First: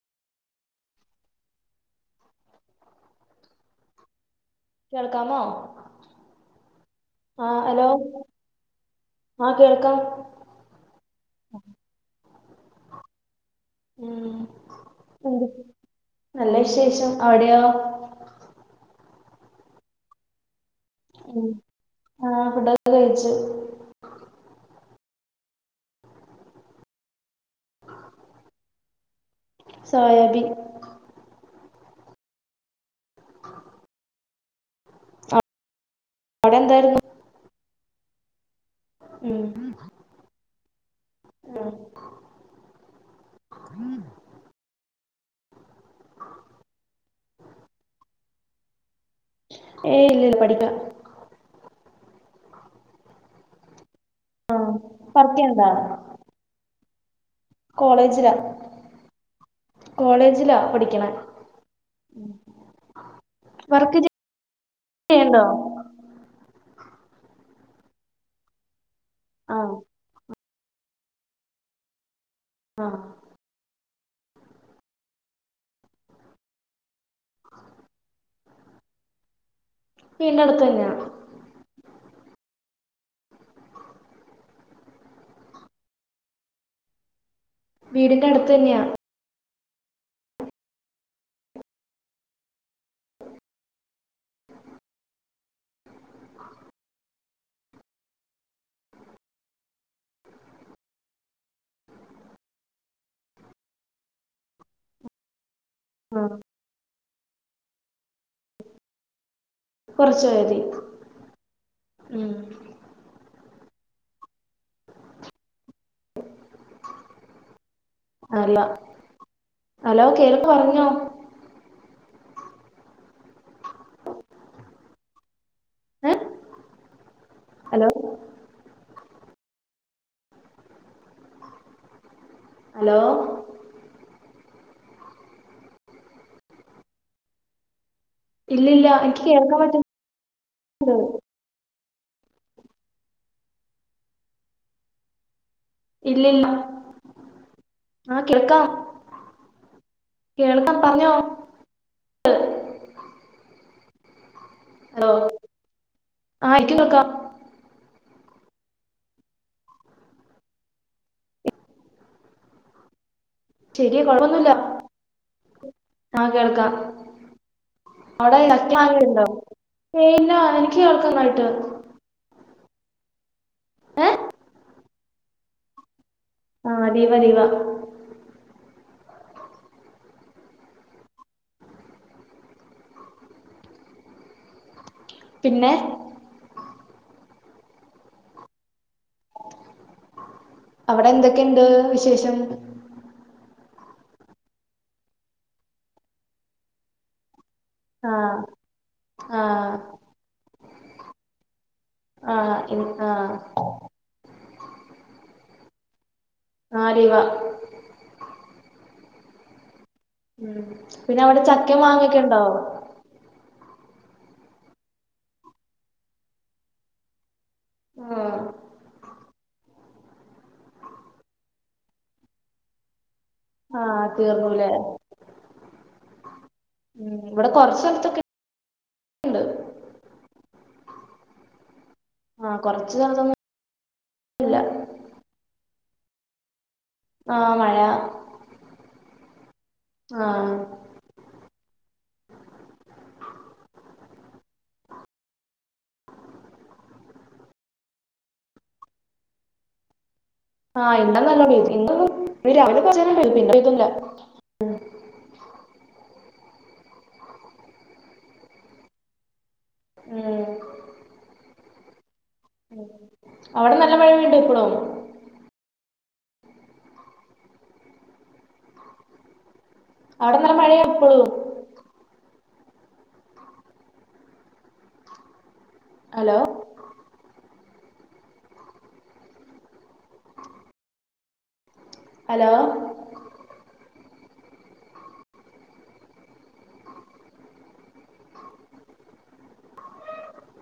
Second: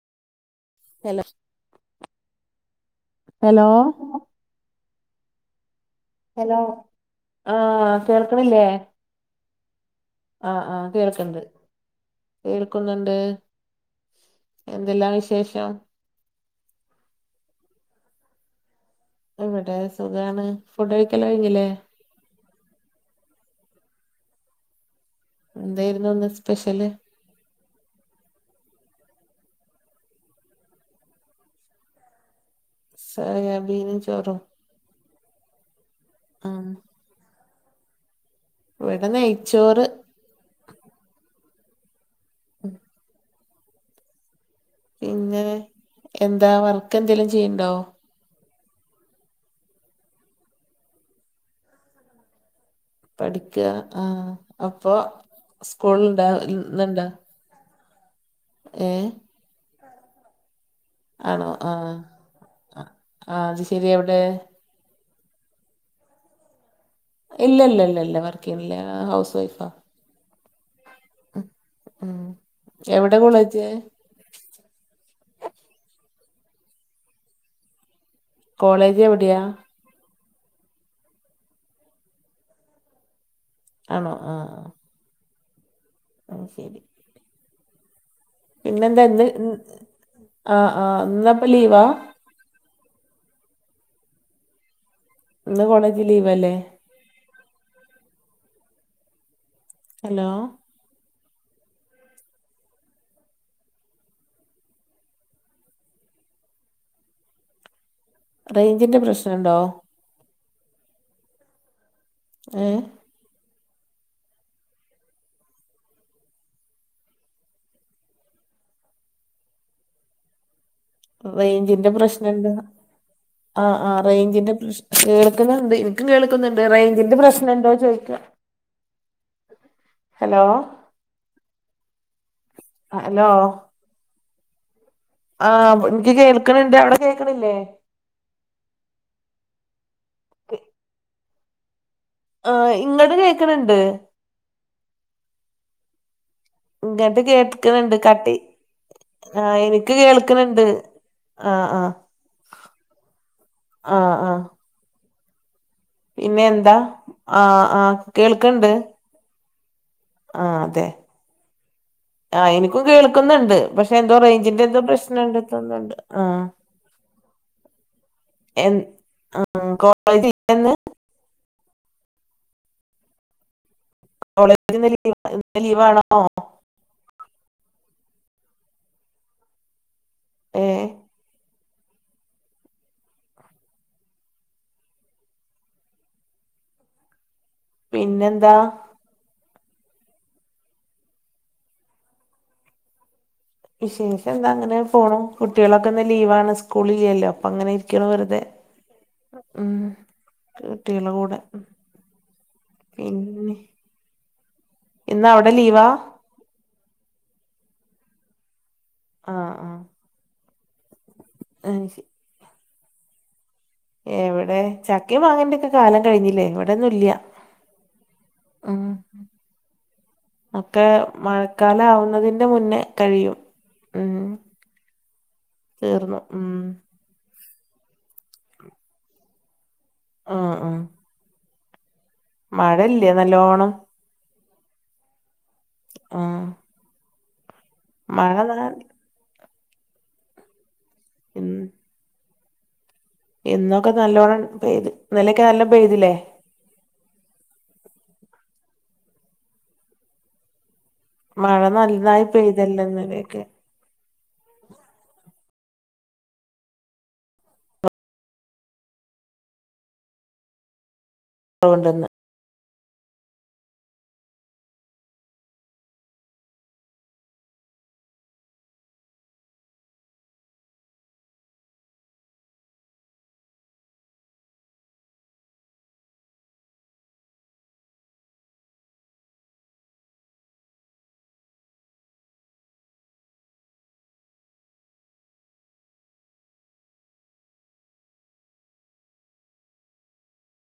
[unintelligible] Hello കേൾക്കാമോ hello ആഹ് കേൾക്കണില്ലേ. ആഹ് കേൾക്കാം ആഹ് ആഹ് കേൾക്കണ്ട് കേൾക്കുന്നുണ്ട്. ഉം എന്തെല്ലാ എന്ത് വിശേഷം നല്ല വിശേഷം അവിടെയൊ? ഇവിടെ സുഖാണ് ഫുഡ് കഴിക്കല് ഉം കഴിഞ്ഞിലേ ആഹ് ഫുഡൊക്കെ കഴിച്ചു. എന്തായിരുന്നു ഇന്ന് സ്പെഷ്യല് സോയാബീൻ സോയബീനും ചോറും അവിടെ ആഹ് എന്തായിരുന്നു ഇവിടെ ഉം നെയ്ച്ചോറ് ഉം. ഉം പിന്നെ എന്താ വർക്ക് എന്തെങ്കിലും ചെയ്യണ്ടോ? ഏയ് ഇല്ല ഇല്ല പഠിക്ക പഠിക്ക ആഹ് അപ്പൊ വർക്ക് ചെയ്യണ്ടാ സ്കൂളുണ്ട ഇന്നണ്ടോ? കോളേജില. ഏഹ് കോളേജിലാ പഠിക്കണെ. ആണോ ആഹ് ആഹ് അത് ശരി വർക്ക് എവിടെ [unintelligible] ഇല്ല ഇല്ല ഇല്ല ഇല്ല വർക്ക് ചെയ്യുന്നില്ല ഹൗസ് വൈഫാ. ആഹ് ആഹ് ആഹ് എവിടെ കോളേജ് കോളേജ് എവിടെയാ? വീടിന് അടുത്ത് തന്നെയാ ആണോ ആഹ് ആഹ് ഓ ശെരി. വീടിന്റെ അടുത്ത് തന്നെയാ പിന്നെന്താ ഇന്ന് ആഹ് ആഹ് ഇന്നപ്പോ ലീവാ ഇന്ന് കോളേജ് ലീവല്ലേ ഹലോ ആഹ് റൈഞ്ചിൻ്റെ പ്രശ്നമുണ്ടോ കുറച്ച് പോയാ മതി ഉം. ഏഹ് [inaudible] അല്ല അലോ കേൾക്ക പറഞ്ഞോ? റേഞ്ചിന്റെ പ്രശ്നുണ്ട് ആഹ് ആഹ് റേഞ്ചിന്റെ പ്രശ് കേൾക്കുന്നുണ്ട്. ഏഹ് കേൾക്കുന്നുണ്ട് റേജിന്റെ പ്രശ്നം ഉണ്ടോ ഹലോ ചോയിക്ക ഹലോ അഹ് ഹലോ ആഹ് എനിക്ക് കേൾക്കണണ്ട് അവിടെ കേക്കണില്ലേ. ഇല്ല ഇല്ല എനിക്ക് കേൾക്കാൻ പറ്റുന്നണ്ട് ആഹ് ഇങ്ങട്ട് കേൾക്കണണ്ട് ഇല്ലല്ല. ഇങ്ങട്ട് കേക്കുന്നുണ്ട് കട്ടി ആഹ എനിക്ക് കേൾക്കണ് ണ്ട്. കേൾക്കാം പറഞ്ഞോ ആഹ് ആഹ ആഹ ആഹ ആ പിന്നെ എന്താ എനിക്ക് കേൾക്കാം ആ ആ കേൾക്കണ്ട്. ആഹ അതെ ആ എനിക്കും കേൾക്കുന്നുണ്ട് പക്ഷെ ശരി എന്തോ കുഴപ്പമൊന്നുമില്ല റേഞ്ചിന്റെ എന്തോ പ്രശ്നം ഉണ്ടത്തുന്നുണ്ട് ആ [inaudible] അവിടെ എ [unintelligible] ണ്ടോ?, കോളേജ് ഇല്ലാ ഇന്ന് എനിക്ക് കേൾക്കാം കട്ട്. ഏഹ്? കോളേജിന്ന് ലീ ഇന്ന് ലീവാണോ? ആ ലീവാ ലീവാ. ഏഹ് പിന്നെ? പിന്നെന്താ? അവടെ എന്തൊക്കെണ്ട് വിശേഷം? വിശേഷം എന്താ അങ്ങനെ പോണു. കുട്ടികളൊക്ക്‌ന്ന് ലീവാണ് സ്കൂള്ല്ലല്ലോ അപ്പൊങ്ങനെ രിക്കാണ് ആ വെറ്തെ. ആ ഉം, കുട്ടിയേളെ കൂടെ. ആഹ് ഇന്നോ? പിന്നെ ഇന്ന് അവ്ടെ ലീവാ? ആ ലീവാ. ആഹ് ആഹ്. ഉം പിന്നെ അവിടെ അത് ചക്കേം ശരി മാങ്ങക്കെണ്ടോ? എവിടെ ചക്കീം മാങ്ങേന്റൊക്കെ കാലം കഴിഞ്ഞില്ലേ ഇവിടന്നും ഇല്ല്യാ. ആഹ്. ഉം, ഒക്കെ മഴക്കാലാവുന്നതിന്റെ മുന്നേ കഴിയും. ആഹ് ഉം തീർന്നൂലേ? തീർന്നു ഉം. ഉം ഇവ്ടെ കൊറച്ചൽത്തൊക്കെ ആ ആഹ്. മഴല്ലേ നല്ലോണം? ഇപ്പല്ലാ. ആ ആഹ് മഴ [unintelligible] ആഹ്. ഉം ഇന്നൊക്കെ നല്ലോണംപെയ്ത്. ഇന്നലൊക്കെ നല്ലോണം പെയ്തിലേ? ആഹ് ഇന്നലെ നല്ലോം മഴ പെയ്തു. നന്നായി ഇന്നൊന്നും രാവിലെ പെയ്തല്ലോ കൊറച്ചേരം പെയ്തു. ഇന്നലെയൊക്കെ പിന്നെ പെയ്തില്ല ആ [unintelligible] ഉം, അവടെ നല്ലം മഴ പെയ്തുക്കുണോ? ആടെ നല്ല മഴയ എപ്പളും ഹലോ, ഹലോ,